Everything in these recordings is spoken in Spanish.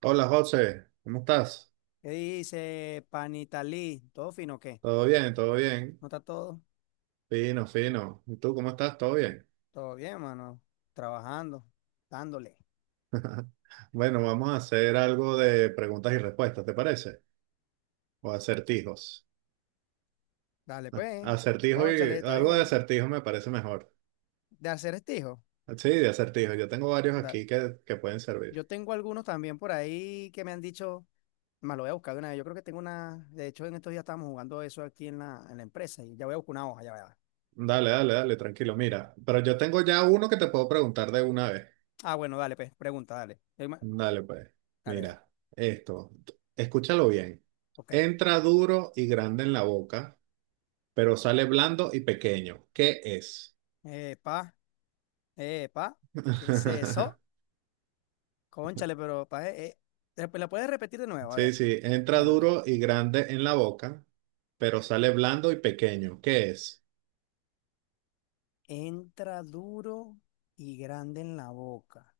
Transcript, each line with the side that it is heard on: right: Hola José, ¿cómo estás?
left: ¿Qué dice Panitalí? ¿Todo fino o qué?
right: ¿Todo bien? ¿Todo bien?
left: ¿No está todo?
right: Fino, fino. ¿Y tú cómo estás? ¿Todo bien?
left: Todo bien, mano. Trabajando, dándole.
right: Bueno, vamos a hacer algo de preguntas y respuestas, ¿te parece? O acertijos.
left: Dale,
right: Ah,
left: pues.
right: acertijo y
left: Cónchale, está
right: algo de
left: bien.
right: acertijo me parece mejor.
left: De hacer estijo.
right: Sí, de acertijo. Yo tengo varios
left: da-
right: aquí que pueden servir.
left: Yo tengo algunos también por ahí que me han dicho, me lo voy a buscar de una vez. Yo creo que tengo una. De hecho, en estos días estábamos jugando eso aquí en la empresa y ya voy a buscar una hoja, ya va.
right: Dale, dale, dale, tranquilo. Mira, pero yo tengo ya uno que te puedo preguntar de una vez.
left: Ah, bueno, dale, pues. Pregunta, dale.
right: Dale, pues.
left: Dale, dale.
right: Mira, esto. Escúchalo bien.
left: Ok.
right: Entra duro y grande en la boca, pero sale blando y pequeño. ¿Qué es?
left: Epa, epa. ¿Qué es eso? Cónchale, pero ¿la puedes repetir de nuevo? A
right: Sí,
left: ver.
right: sí, entra
left: Dale otra vez.
right: duro y grande en la boca, pero sale blando y pequeño. ¿Qué es?
left: Entra duro y grande en la boca,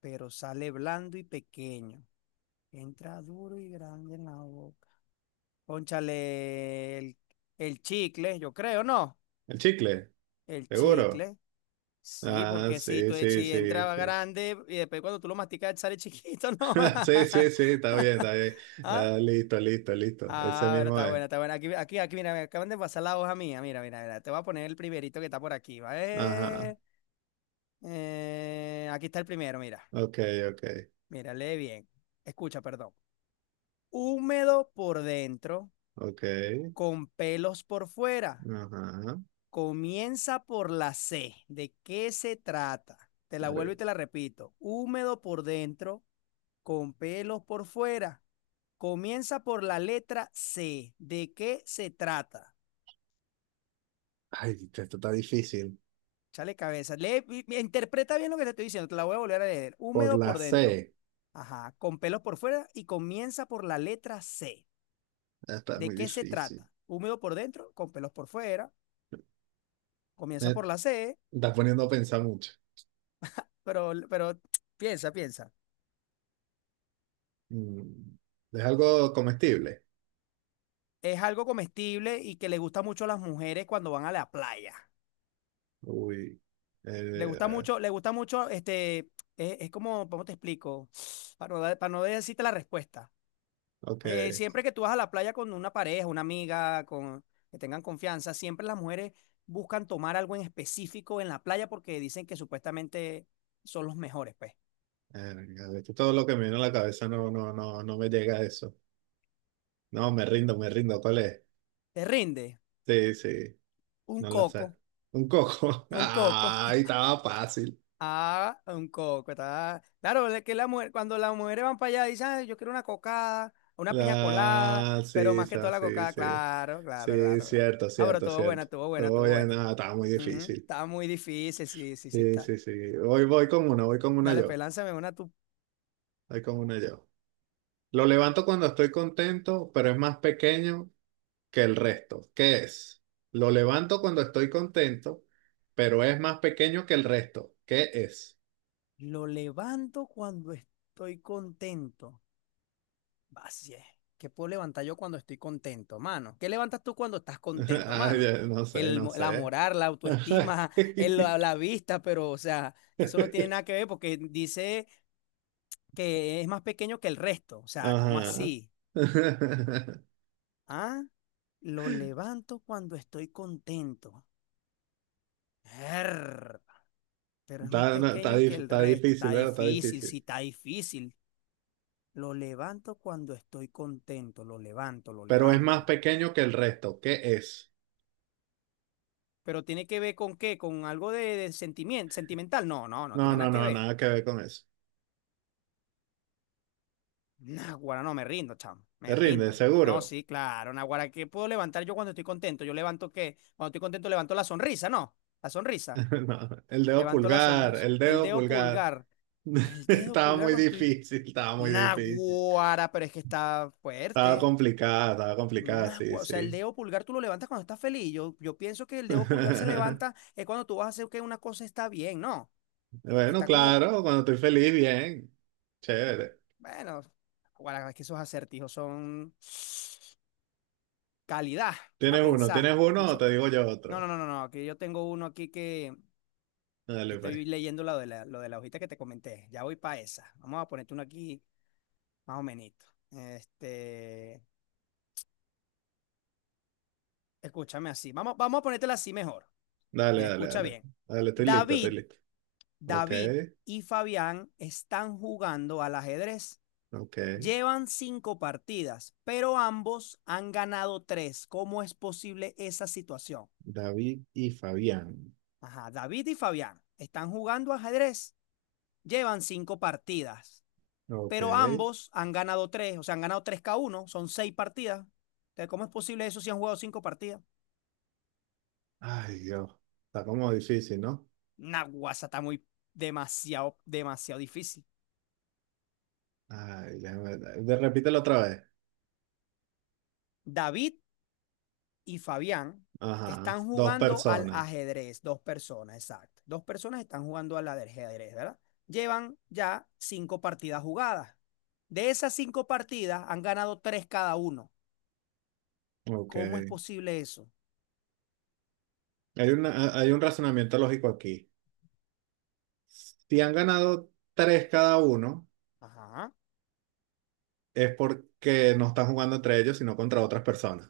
left: pero sale blando y pequeño. Entra duro y grande en la boca. Pónchale el chicle, yo creo, ¿no?
right: ¿El chicle?
left: El
right: ¿Seguro?
left: chicle. Sí,
right: Ah,
left: porque si,
right: sí,
left: tú,
right: sí,
left: si
right: sí,
left: entraba
right: sí.
left: grande y después cuando tú lo masticas sale chiquito, ¿no?
right: Sí, sí, sí, está bien, está bien.
left: ¿Ah?
right: Ah, listo, listo, listo. Ese
left: Ah, bueno,
right: mismo
left: está
right: es.
left: buena, está buena. Aquí, aquí, aquí, mira, me acaban de pasar la hoja mía. Mira, mira, mira. Te voy a poner el primerito que está por aquí, ¿vale?
right: Ajá.
left: Aquí está el primero, mira.
right: Ok, ok,
left: Mírale bien. Escucha, perdón. Húmedo por dentro,
right: ok.
left: con pelos por fuera.
right: Ajá.
left: Comienza por la C. ¿De qué se trata? Te la vuelvo y
right: Arre.
left: te la repito. Húmedo por dentro, con pelos por fuera. Comienza por la letra C. ¿De qué se trata?
right: Ay, esto está difícil.
left: Chale cabeza. Interpreta bien lo que te estoy diciendo. Te la voy a volver a leer.
right: Por
left: Húmedo
right: la
left: por dentro.
right: C.
left: Ajá. Con pelos por fuera y comienza por la letra C.
right: Está
left: ¿De
right: muy
left: qué se
right: difícil.
left: trata? Húmedo por dentro, con pelos por fuera. Comienza
right: Eh,
left: por la C,
right: Está poniendo a pensar mucho.
left: pero piensa, piensa.
right: Mm, ¿Es algo comestible?
left: Es algo comestible y que le gusta mucho a las mujeres cuando van a la playa.
right: Uy. eh,
left: Le gusta mucho, es como, ¿cómo te explico? Para para no decirte la respuesta.
right: ok.
left: Siempre que tú vas a la playa con una pareja, una amiga, con, que tengan confianza, siempre las mujeres buscan tomar algo en específico en la playa porque dicen que supuestamente son los mejores, pues.
right: Verga, de hecho, todo lo que me viene a la cabeza no, no, no, no me llega a eso. No, me rindo, me rindo. ¿Cuál es?
left: Te rinde
right: Sí, sí.
left: un
right: No la sé.
left: coco.
right: Un coco.
left: Un coco.
right: Ay, estaba fácil.
left: Ah, un coco. Está... Claro, es que la mujer, cuando las mujeres van para allá, dicen, "Ay, yo quiero una cocada, una piña colada, pero más que toda la
right: Sí,
left: cocada,
right: sí.
left: claro, claro,
right: Sí,
left: claro, claro".
right: cierto,
left: Ah, pero
right: cierto,
left: estuvo buena,
right: cierto.
left: estuvo buena, estuvo
right: Oye,
left: buena.
right: nada, estaba muy
left: Ujú,
right: difícil.
left: está muy difícil, sí, sí, sí
right: Sí,
left: está.
right: sí, sí. Voy con una, voy con una
left: Dale, pues
right: yo.
left: lánzame una tú.
right: Voy con una yo. Lo levanto cuando estoy contento, pero es más pequeño que el resto. ¿Qué es? Lo levanto cuando estoy contento, pero es más pequeño que el resto. ¿Qué es?
left: Lo levanto cuando estoy contento. Así es. ¿Qué puedo levantar yo cuando estoy contento, mano? ¿Qué levantas tú cuando estás contento,
right: Ay,
left: mano?
right: no sé, no
left: La
right: sé.
left: moral, la autoestima, la vista, pero, o sea, eso no tiene nada que ver porque dice que es más pequeño que el resto. O sea, ¿cómo
right: Ajá.
left: así? Ah, lo levanto cuando estoy contento. Err, pero es más
right: Está, no, está
left: pequeño que
right: dif-
left: el
right: Está
left: resto. Está
right: difícil, ¿verdad? Está
left: difícil, sí,
right: difícil.
left: está difícil. Lo levanto cuando estoy contento. Lo levanto, lo
right: Pero es más
left: levanto.
right: pequeño que el resto. ¿Qué es?
left: Pero tiene que ver con qué, con algo de sentimiento, sentimental. No, no, no
right: No,
left: tiene
right: no,
left: nada que
right: no,
left: ver.
right: nada que ver con eso.
left: Naguará, no, me rindo, chamo,
right: Te
left: me
right: rinde,
left: rindo. No,
right: seguro.
left: sí, claro, Naguará, ¿qué puedo levantar yo cuando estoy contento? Yo levanto qué, cuando estoy contento levanto la sonrisa, ¿no? La sonrisa,
right: No, el dedo
left: levanto la
right: pulgar,
left: sonrisa.
right: el dedo pulgar.
left: El dedo
right: Estaba
left: pulgar
right: muy
left: cuando estoy...
right: difícil, estaba muy difícil.
left: Naguará, pero es que está fuerte.
right: Estaba complicada, sí,
left: Naguará, o sea, el
right: sí.
left: dedo pulgar tú lo levantas cuando estás feliz. Yo pienso que el dedo pulgar se levanta es cuando tú vas a hacer que una cosa está bien, ¿no?
right: Bueno,
left: Está como
right: claro, cuando estoy feliz, bien. Chévere.
left: bueno, guarda, es que esos acertijos son calidad, a
right: ¿Tienes uno? ¿Tienes
left: pensar,
right: uno o
left: Micho.
right: te digo yo
left: No, no,
right: otro?
left: no, no, no, que yo tengo uno aquí que
right: Dale, pues.
left: estoy leyendo lo de lo de la hojita que te comenté. Ya voy para esa. Vamos a ponerte uno aquí más o menos. Este, escúchame así. Vamos a ponértela así mejor.
right: Dale,
left: Mira,
right: dale,
left: escucha
right: dale.
left: bien.
right: Dale, estoy listo, estoy
left: David,
right: listo. Ok,
left: David y Fabián están jugando al ajedrez.
right: ok.
left: Llevan cinco partidas, pero ambos han ganado tres. ¿Cómo es posible esa situación?
right: David y Fabián.
left: Ajá, David y Fabián están jugando ajedrez. Llevan cinco partidas,
right: Ok.
left: pero ambos han ganado tres, o sea, han ganado tres cada uno, son seis partidas. Entonces, ¿cómo es posible eso si han jugado cinco partidas?
right: Ay, Dios. Está como difícil, ¿no?
left: Naguasa está muy demasiado, demasiado difícil.
right: Ay, repítelo otra vez.
left: David y Fabián
right: Ajá.
left: están
right: Dos
left: jugando al
right: personas.
left: ajedrez, dos personas, exacto. Dos personas están jugando al ajedrez, ¿verdad? Llevan ya cinco partidas jugadas. De esas cinco partidas han ganado tres cada uno.
right: Ok.
left: ¿Cómo es posible eso?
right: Hay un razonamiento lógico aquí. Si han ganado tres cada uno,
left: Ajá.
right: es porque no están jugando entre ellos, sino contra otras personas.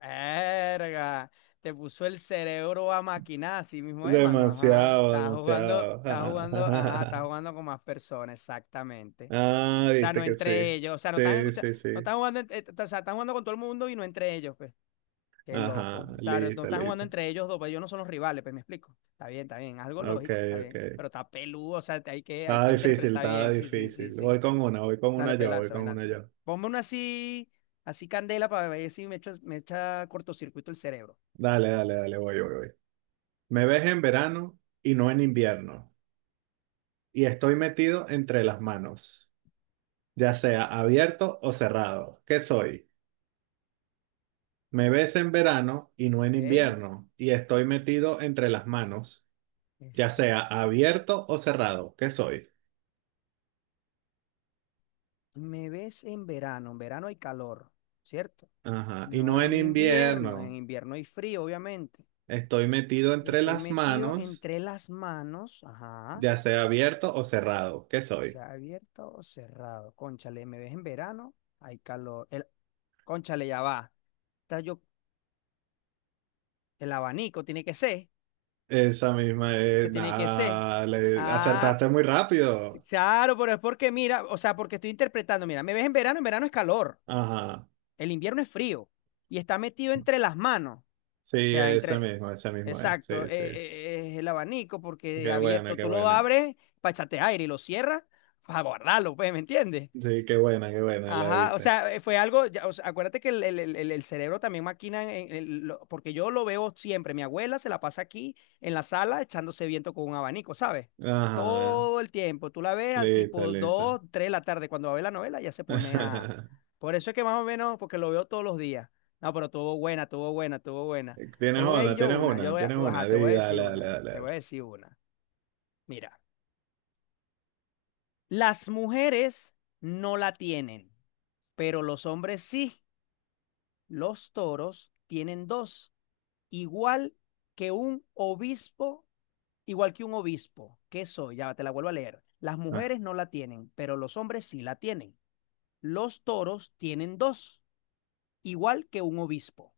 left: Erga, te puso el cerebro a maquinar, así mismo, hermano. Ajá.
right: Demasiado, demasiado.
left: Estás jugando, ajá, estás
right: Ah,
left: jugando con más personas, exactamente. O
right: ah,
left: sea,
right: viste
left: no
right: que sí.
left: entre ellos, o sea, no están
right: Sí,
left: escuchando,
right: sí,
left: no
right: sí.
left: están jugando, o sea, están jugando con todo el mundo y no entre ellos, pues. Qué
right: Ajá,
left: loco. O sea, no
right: listo,
left: están jugando
right: listo.
left: entre ellos dos, pero ellos no son los rivales, pues me explico. Está bien, algo
right: Ok,
left: lógico, está
right: ok.
left: bien. Pero está peludo, o sea, hay
right: Estaba
left: que
right: difícil,
left: interpretar
right: estaba
left: bien. Sí, sí, sí,
right: difícil.
left: sí.
right: Voy con una
left: Dale, pues
right: yo, voy
left: lanza, me
right: con una
left: lanza.
right: yo.
left: Ponme una así, así candela para ver si me echa, me echa cortocircuito el cerebro.
right: Dale, dale, dale, voy, voy, voy. Me ves en verano y no en invierno. Y estoy metido entre las manos, ya sea abierto o cerrado. ¿Qué soy? Me ves en verano y no en
left: ¿Ok?
right: invierno, y estoy metido entre las manos, ya
left: Esto,
right: sea abierto o cerrado, ¿qué soy?
left: me ves en verano hay calor, ¿cierto?
right: Ajá, y
left: No
right: no en
left: en invierno, en
right: invierno,
left: invierno hay frío, obviamente.
right: estoy metido entre
left: Estoy
right: las
left: metido
right: manos,
left: entre las manos, ajá,
right: ya sea abierto o cerrado, ¿qué soy?
left: sea abierto o cerrado. Cónchale, me ves en verano, hay calor. El, cónchale, ya va. Está yo, el abanico tiene que ser.
right: Esa misma es,
left: Ese tiene que ser.
right: nada, le
left: Ah,
right: acertaste muy rápido.
left: claro, pero es porque mira, o sea, porque estoy interpretando. Mira, me ves en verano es calor.
right: Ajá,
left: El invierno es frío. Y está metido entre las manos. O
right: sí,
left: sea,
right: ese
left: entre.
right: mismo, ese mismo es,
left: Exacto,
right: sí, sí.
left: es el abanico porque
right: Qué buena,
left: abierto
right: qué
left: tú lo
right: buena.
left: abres para echarte aire y lo cierras para guardarlo, pues, ¿me entiendes?
right: Sí, qué buena, la
left: Ajá, o
right: diste.
left: sea, fue algo, ya, o sea, acuérdate que el cerebro también maquina, porque yo lo veo siempre, mi abuela se la pasa aquí en la sala echándose viento con un abanico, ¿sabes?
right: Ajá,
left: Todo el tiempo, tú la ves a
right: listo,
left: tipo
right: listo.
left: 2 3 de la tarde, cuando va a ver la novela ya se pone a... Por eso es que más o menos, porque lo veo todos los días. No, pero tuvo buena, tuvo buena, tuvo buena. Te
right: Tienes
left: voy a
right: una,
left: ir yo
right: tienes
left: una,
right: una, tienes una.
left: ajá, te
right: Sí,
left: voy a decir
right: dale, dale,
left: una,
right: dale.
left: te voy
right: Dale.
left: a decir una. Mira, las mujeres no la tienen, pero los hombres sí. Los toros tienen dos, igual que un obispo, igual que un obispo. ¿Qué soy? Ya te la vuelvo a leer. Las
right: Ah,
left: mujeres no la tienen, pero los hombres sí la tienen. Los toros tienen dos, igual que un obispo.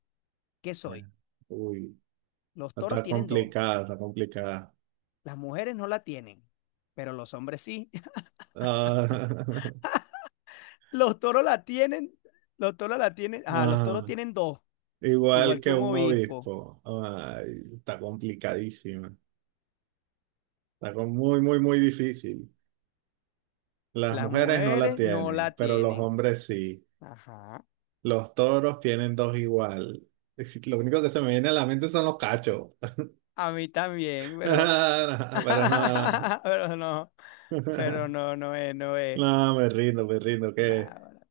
left: ¿Qué soy?
right: uy,
left: Los
right: no
left: toros
right: está
left: tienen dos,
right: complicada, está complicada.
left: las mujeres no la tienen, pero los hombres sí.
right: Ah,
left: Los toros la tienen, los toros la tienen, ah, los toros
right: ajá.
left: tienen dos, igual
right: Igual
left: que
right: que
left: un
right: un
left: obispo.
right: obispo. Ay, está complicadísima. Muy, muy, muy difícil. Las
left: Las
right: mujeres no la
left: mujeres no
right: tienen,
left: la
right: pero los
left: tienen.
right: hombres sí.
left: Ajá.
right: Los toros tienen dos igual. Lo único que se me viene a la mente son los cachos.
left: A mí también, pero
right: Pero no.
left: pero no,
right: No.
left: pero no, no es, no es.
right: No, me rindo, que...
left: Nada,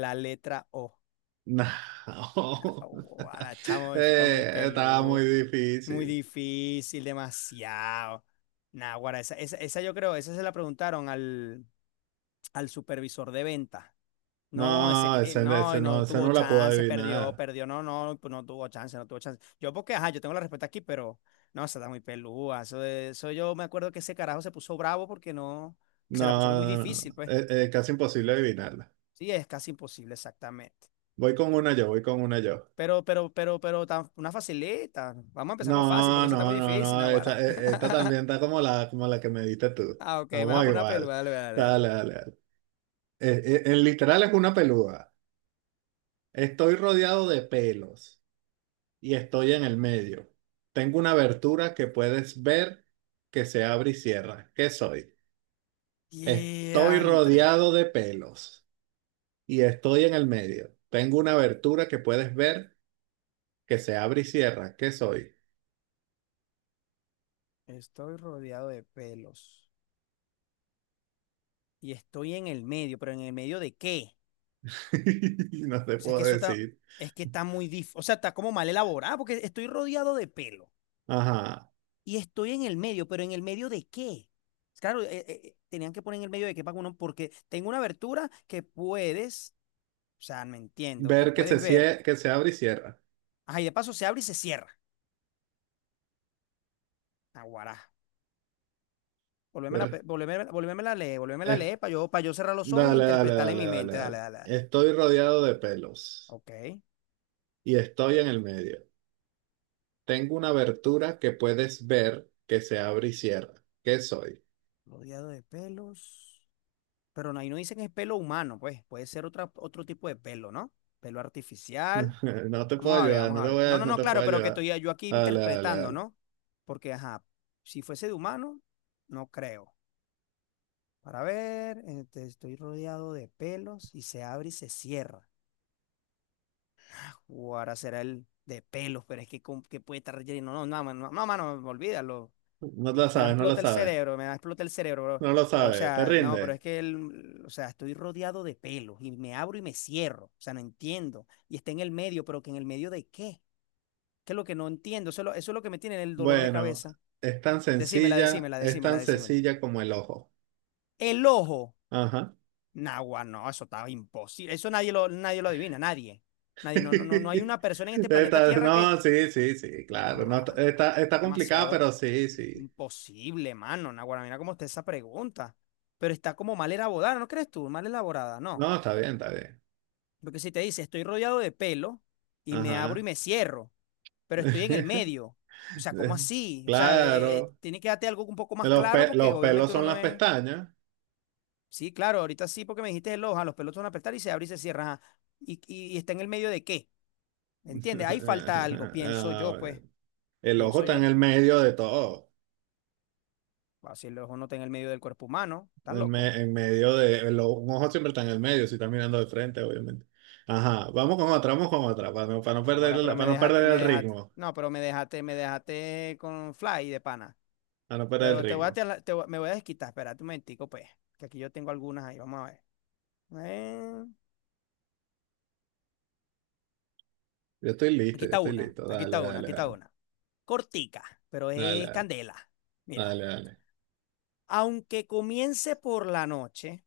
left: la letra O.
right: No.
left: Ahora, chamo, eso está muy
right: Estaba muy
left: peludo, muy
right: difícil.
left: difícil, demasiado. Nah, guara, esa yo creo, esa se la preguntaron al, al supervisor de venta. No, ese,
right: No,
left: no,
right: ese
left: y
right: no,
left: no
right: ese
left: tuvo
right: no la puedo
left: chance, perdió,
right: adivinar.
left: perdió, no, no, pues no tuvo chance, no tuvo chance. Yo porque, ajá, yo tengo la respuesta aquí, pero no, esa está muy peluda. Eso, eso yo me acuerdo que ese carajo se puso bravo porque no, se la pusieron
right: No,
left: muy
right: no, no.
left: difícil, pues.
right: Casi imposible adivinarla.
left: Sí, es casi imposible, exactamente.
right: Voy con una yo, voy con una yo.
left: Pero una facilita. Vamos a empezar con fácil,
right: No,
left: porque esa está muy
right: no, no,
left: difícil,
right: no,
left: Naguará.
right: esta también está como la que me diste tú.
left: Ah, ok, me vas a
right: Vamos
left: poner una pelo.
right: igual.
left: Dale, dale, dale.
right: Dale, dale, dale. Literal es una peluda. Estoy rodeado de pelos y estoy en el medio. Tengo una abertura que puedes ver que se abre y cierra. ¿Qué soy? Estoy
left: Diantre.
right: rodeado de pelos y estoy en el medio. Tengo una abertura que puedes ver que se abre y cierra. ¿Qué soy?
left: Estoy rodeado de pelos. Y estoy en el medio, pero ¿en el medio de qué?
right: No te
left: O sea,
right: puedo
left: que eso está,
right: decir.
left: es que está muy dif. O sea, está como mal elaborado, porque estoy rodeado de pelo.
right: Ajá.
left: Y estoy en el medio, pero ¿en el medio de qué? Claro, tenían que poner en el medio de qué para uno, porque tengo una abertura que puedes. O sea, no entiendo. Que
right: Ver
left: puedes ver.
right: que se abre y cierra.
left: Ajá, y de paso se abre y se cierra. Aguará.
right: Ver-
left: Volvémela, volvémela a
right: eh,
left: leer para yo cerrar los ojos y
right: Dale, dale,
left: interpretarla en
right: dale,
left: mi
right: dale,
left: mente. Dale,
right: dale.
left: dale, dale.
right: Estoy rodeado de pelos
left: Ok.
right: y estoy en el medio. Tengo una abertura que puedes ver que se abre y cierra. ¿Qué soy?
left: Rodeado de pelos. Pero no, ahí no dicen que es pelo humano, pues. Puede ser otra, otro tipo de pelo, ¿no? Pelo artificial.
right: No te puedo
left: Vamos a ver,
right: ayudar,
left: vamos a ver. No, no,
right: no
left: no,
right: te
left: claro,
right: puedo
left: pero que
right: ayudar.
left: estoy yo aquí
right: Dale, dale,
left: interpretando,
right: dale.
left: ¿no? Porque, ajá, si fuese de humano, no creo. Para ver, este, estoy rodeado de pelos y se abre y se cierra. O ahora será el de pelos, pero es que, ¿con qué puede estar relleno? No, no, mano, no, mano, olvídalo.
right: No lo
left: Me va a
right: sabes, no lo
left: explotar el
right: sabes.
left: cerebro, me va a explotar el cerebro, bro.
right: No lo
left: Pero, o
right: sabes, te
left: sea, no,
right: rinde.
left: pero es que, o sea, estoy rodeado de pelos y me abro y me cierro. O sea, no entiendo. Y está en el medio, pero ¿que en el medio de qué? ¿Qué es lo que no entiendo? Eso es lo que me tiene el dolor de
right: Bueno,
left: cabeza. Decímela, decímela,
right: es
left: decímela,
right: tan
left: decímela.
right: sencilla como el ojo.
left: El ojo.
right: Ajá.
left: Nagua, no, eso estaba imposible. Eso nadie lo, nadie lo adivina, nadie. Nadie, no, no, no, no hay una persona en este planeta Tierra que...
right: No, sí, sí, sí,
left: No,
right: claro. No,
left: mano.
right: está complicada,
left: Demasiado
right: pero sí,
left: es
right: sí.
left: imposible, mano. Naguará, mira cómo está esa pregunta. Pero está como mal elaborada, ¿no crees tú? Mal elaborada, no.
right: No, está bien, está bien.
left: Porque si te dice, estoy rodeado de pelo y me abro y
right: Ajá.
left: me cierro, pero estoy en el medio. O sea, ¿cómo así? O sea,
right: Claro.
left: tiene que darte algo un poco más claro porque
right: Los pelos
left: obviamente uno
right: son
left: no
right: las
left: es...
right: pestañas.
left: Sí, claro, ahorita sí, porque me dijiste el ojo, los pelos van a apretar y se abre y se cierra. Ajá. ¿Y está en el medio de qué? ¿Entiendes? Ahí falta algo, pienso yo,
right: Ah,
left: pues,
right: el ojo
left: pienso
right: está en
left: yo.
right: el medio de todo.
left: Bacilo es uno está en el medio del cuerpo humano. ¿Estás
right: El
left: loco?
right: me- en medio de, el o- Un ojo siempre está en el medio, si está mirando de frente, obviamente. Ajá, vamos con otra, para no
left: Ahora, pero me
right: para no
left: dejaste,
right: perder
left: me
right: el
left: dejaste.
right: ritmo.
left: No, pero me dejaste con fly de pana.
right: Para no perder el
left: Pero te voy a,
right: ritmo.
left: tela- te voy- me voy a desquitar. Espérate un momentico, pues. Que aquí yo tengo algunas ahí. Vamos a ver. Eh,
right: Yo estoy
left: aquí
right: listo, yo
left: está
right: estoy
left: una.
right: listo.
left: Aquí
right: Dale,
left: está una.
right: dale,
left: Aquí está
right: dale.
left: una. Cortica, pero
right: Dale,
left: es
right: dale,
left: candela. Mira.
right: dale, dale.
left: Aunque comience por la noche,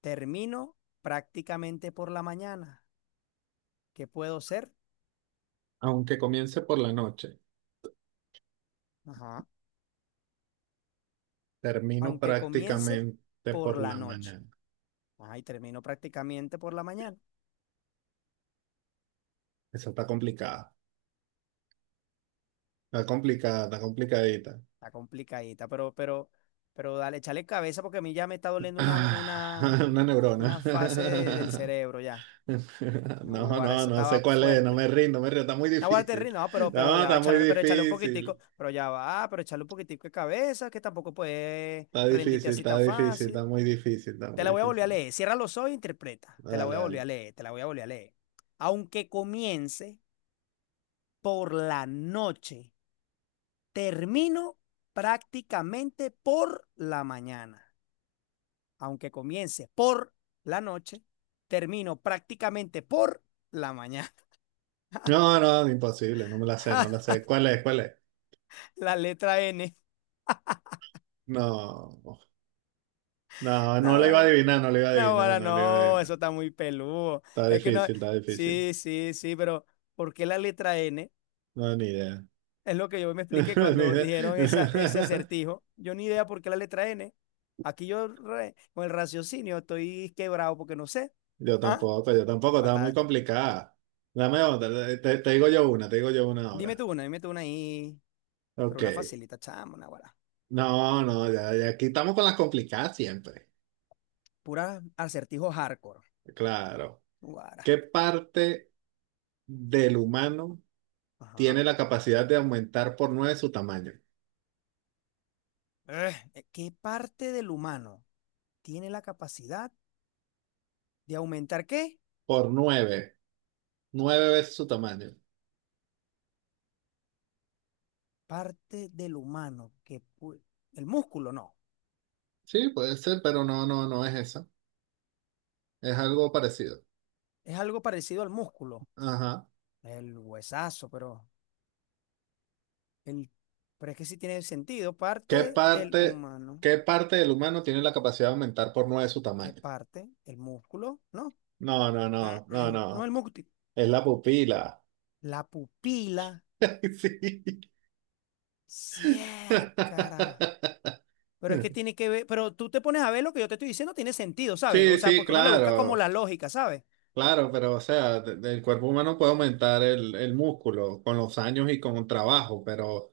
left: termino prácticamente por la mañana. ¿Qué puedo ser?
right: Aunque comience por la noche,
left: Ajá.
right: termino
left: Aunque comience
right: prácticamente
left: por
right: por
left: la
right: la
left: noche.
right: mañana.
left: Ajá, y termino prácticamente por la mañana.
right: Esa está complicada. Está complicada, está complicadita.
left: Está complicadita, pero dale, échale cabeza porque a mí ya me está doliendo
right: Ah, una neurona.
left: una fase del cerebro ya.
right: No,
left: Naguará,
right: no,
left: esa
right: no sé
left: estaba
right: cuál es, no
left: fuerte.
right: me rindo, no me rindo, está muy
left: Naguará, te ríes,
right: difícil.
left: no, pero
right: No,
left: ya va,
right: está muy
left: échale, pero échale un poquitico,
right: difícil.
left: pero ya va, pero échale un poquitico de cabeza, que tampoco puedes
right: Está
left: rendirte
right: difícil,
left: así
right: está
left: tan
right: difícil, está
left: fácil.
right: muy difícil, está
left: Te
right: muy
left: la voy a volver a
right: difícil.
left: leer. Cierra los ojos e interpreta. Te la voy
right: Dale,
left: a volver
right: dale.
left: a leer, te la voy a volver a leer. Aunque comience por la noche termino prácticamente por la mañana. Aunque comience por la noche, termino prácticamente por la mañana.
right: No, no, imposible, no me la sé, no la sé. ¿Cuál es? ¿Cuál es?
left: La letra N.
right: No, no, no la iba a
left: Naguará,
right: adivinar, no la iba a adivinar,
left: naguará,
right: no la iba a
left: no, eso
right: adivinar.
left: está muy peludo.
right: Está
left: Es que no.
right: difícil, está difícil.
left: Sí, sí, sí, pero ¿por qué la letra N?
right: No, ni idea.
left: Es lo que yo me expliqué
right: Ni
left: cuando
right: idea.
left: dijeron ese acertijo. Yo ni idea por qué la letra N. Con el raciocinio estoy quebrado porque no sé. ¿Ah?
right: Yo tampoco, estaba muy
left: Guarda.
right: complicada. Dame otra, te digo yo una, te digo yo una ahora.
left: Dime tú una ahí, pero
right: Ok.
left: una facilita, chamo, una guara.
right: No, no, ya, ya aquí estamos con las complicadas siempre.
left: Pura acertijo hardcore.
right: Claro.
left: Guara.
right: ¿Qué parte del humano
left: Ajá.
right: tiene la capacidad de aumentar por nueve su tamaño?
left: ¿Qué parte del humano tiene la capacidad de aumentar qué?
right: Por nueve, nueve veces su tamaño.
left: Parte del humano que pu- El músculo no.
right: Sí, puede ser, pero no, no, no es eso. Es algo parecido.
left: Es algo parecido al músculo,
right: Ajá.
left: el huesazo, pero el pero es que sí tiene sentido, parte
right: ¿Qué
left: del
right: parte,
left: humano,
right: ¿Qué parte del humano tiene la capacidad de aumentar por nueve su
left: ¿qué
right: tamaño?
left: parte? El músculo, ¿no?
right: No, no, no, no,
left: No el
right: no.
left: músculo,
right: Es la pupila.
left: la pupila,
right: Sí.
left: sí, cara. Pero es que tiene que ver, pero tú te pones a ver lo que yo te estoy diciendo, tiene sentido, ¿sabes?
right: Sí,
left: O sea,
right: sí,
left: porque uno le busca como
right: claro,
left: la lógica, ¿sabes?
right: claro, pero o sea, el cuerpo humano puede aumentar el músculo con los años y con el trabajo, pero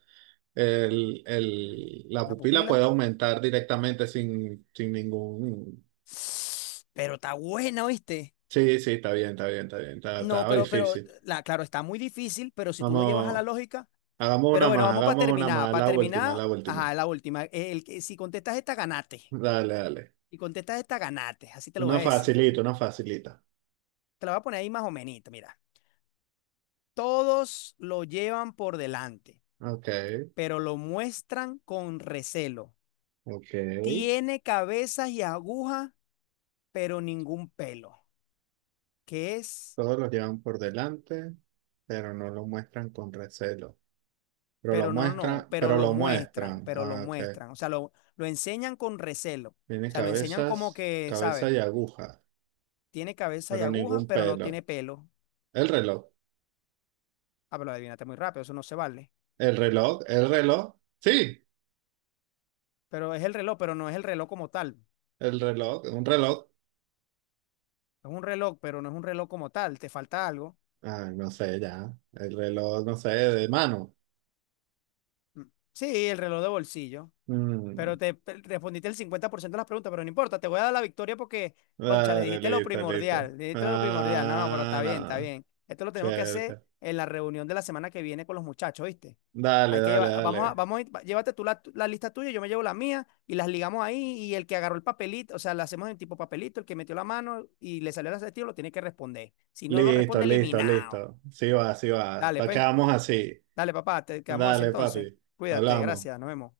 right: la
left: La
right: pupila
left: pupila.
right: puede aumentar directamente sin ningún...
left: Pero está buena, ¿oíste?
right: Sí, sí, está bien, está bien, está bien,
left: No,
right: estaba
left: pero,
right: difícil.
left: la, claro, está muy difícil, pero si tú lo llevas a la
right: Vamos,
left: lógica. Pero bueno, vamos para
right: hagamos una
left: terminar.
right: más,
left: Para
right: la última,
left: terminar,
right: la última.
left: ajá, la última. El, que- si contestas esta, ganate.
right: Dale, dale.
left: Si contestas esta, ganate. Así te lo voy
right: Una
left: a decir.
right: facilita, una facilita.
left: Te la voy a poner ahí más o menos, mira. Todos lo llevan por delante,
right: Ok,
left: pero lo muestran con recelo.
right: ok.
left: Tiene cabezas y agujas pero ningún pelo, que es,
right: Todos los llevan por delante, pero no lo muestran con recelo. Pero lo
left: pero no, no,
right: muestran, pero lo muestran.
left: pero lo
right: Ah, ok.
left: muestran, o sea, lo enseñan con recelo, o
right: Tiene
left: sea, lo enseñan como que,
right: cabeza
left: ¿sabes?
right: y aguja,
left: Tiene cabeza y
right: pero
left: aguja,
right: ningún
left: pero no tiene
right: pelo.
left: pelo.
right: El reloj,
left: Ah, pero adivínate muy rápido, eso no se vale.
right: el reloj, el reloj. Sí,
left: Pero es el reloj, pero no es el reloj como tal.
right: el reloj, un reloj.
left: Es un reloj, pero no es un reloj como tal, te falta algo.
right: Ay, no sé ya. El reloj, no sé, de mano.
left: Mm. Sí, el reloj de bolsillo. Pero
right: Mm.
left: te respondiste el 50% de las preguntas, pero no importa, te voy a dar la victoria porque, concha, le
right: Dale,
left: dijiste lo
right: listo, listo.
left: primordial, le dijiste lo primordial. No, no, pero
right: Ah,
left: está bien, está
right: nada. No.
left: bien. Esto lo tenemos que hacer
right: Chévere.
left: en la reunión de la semana que viene con los muchachos, ¿viste?
right: Dale,
left: Hay que
right: dale,
left: llevar, vamos a,
right: dale.
left: vamos a, ir- va- llévate tú la, la lista tuya, yo me llevo la mía y las ligamos ahí y el que agarró el papelito, o sea, la hacemos en tipo papelito, el que metió la mano y le salió el acertijo lo tiene que responder. Si no lo
right: Listo,
left: responde,
right: listo,
left: eliminado.
right: listo. Sí va, sí va.
left: Dale, pues,
right: Tocamos así.
left: dale, papá, te quedamos así
right: Dale,
left: entonces.
right: papi.
left: Cuídate,
right: Hablamos.
left: gracias, nos vemos.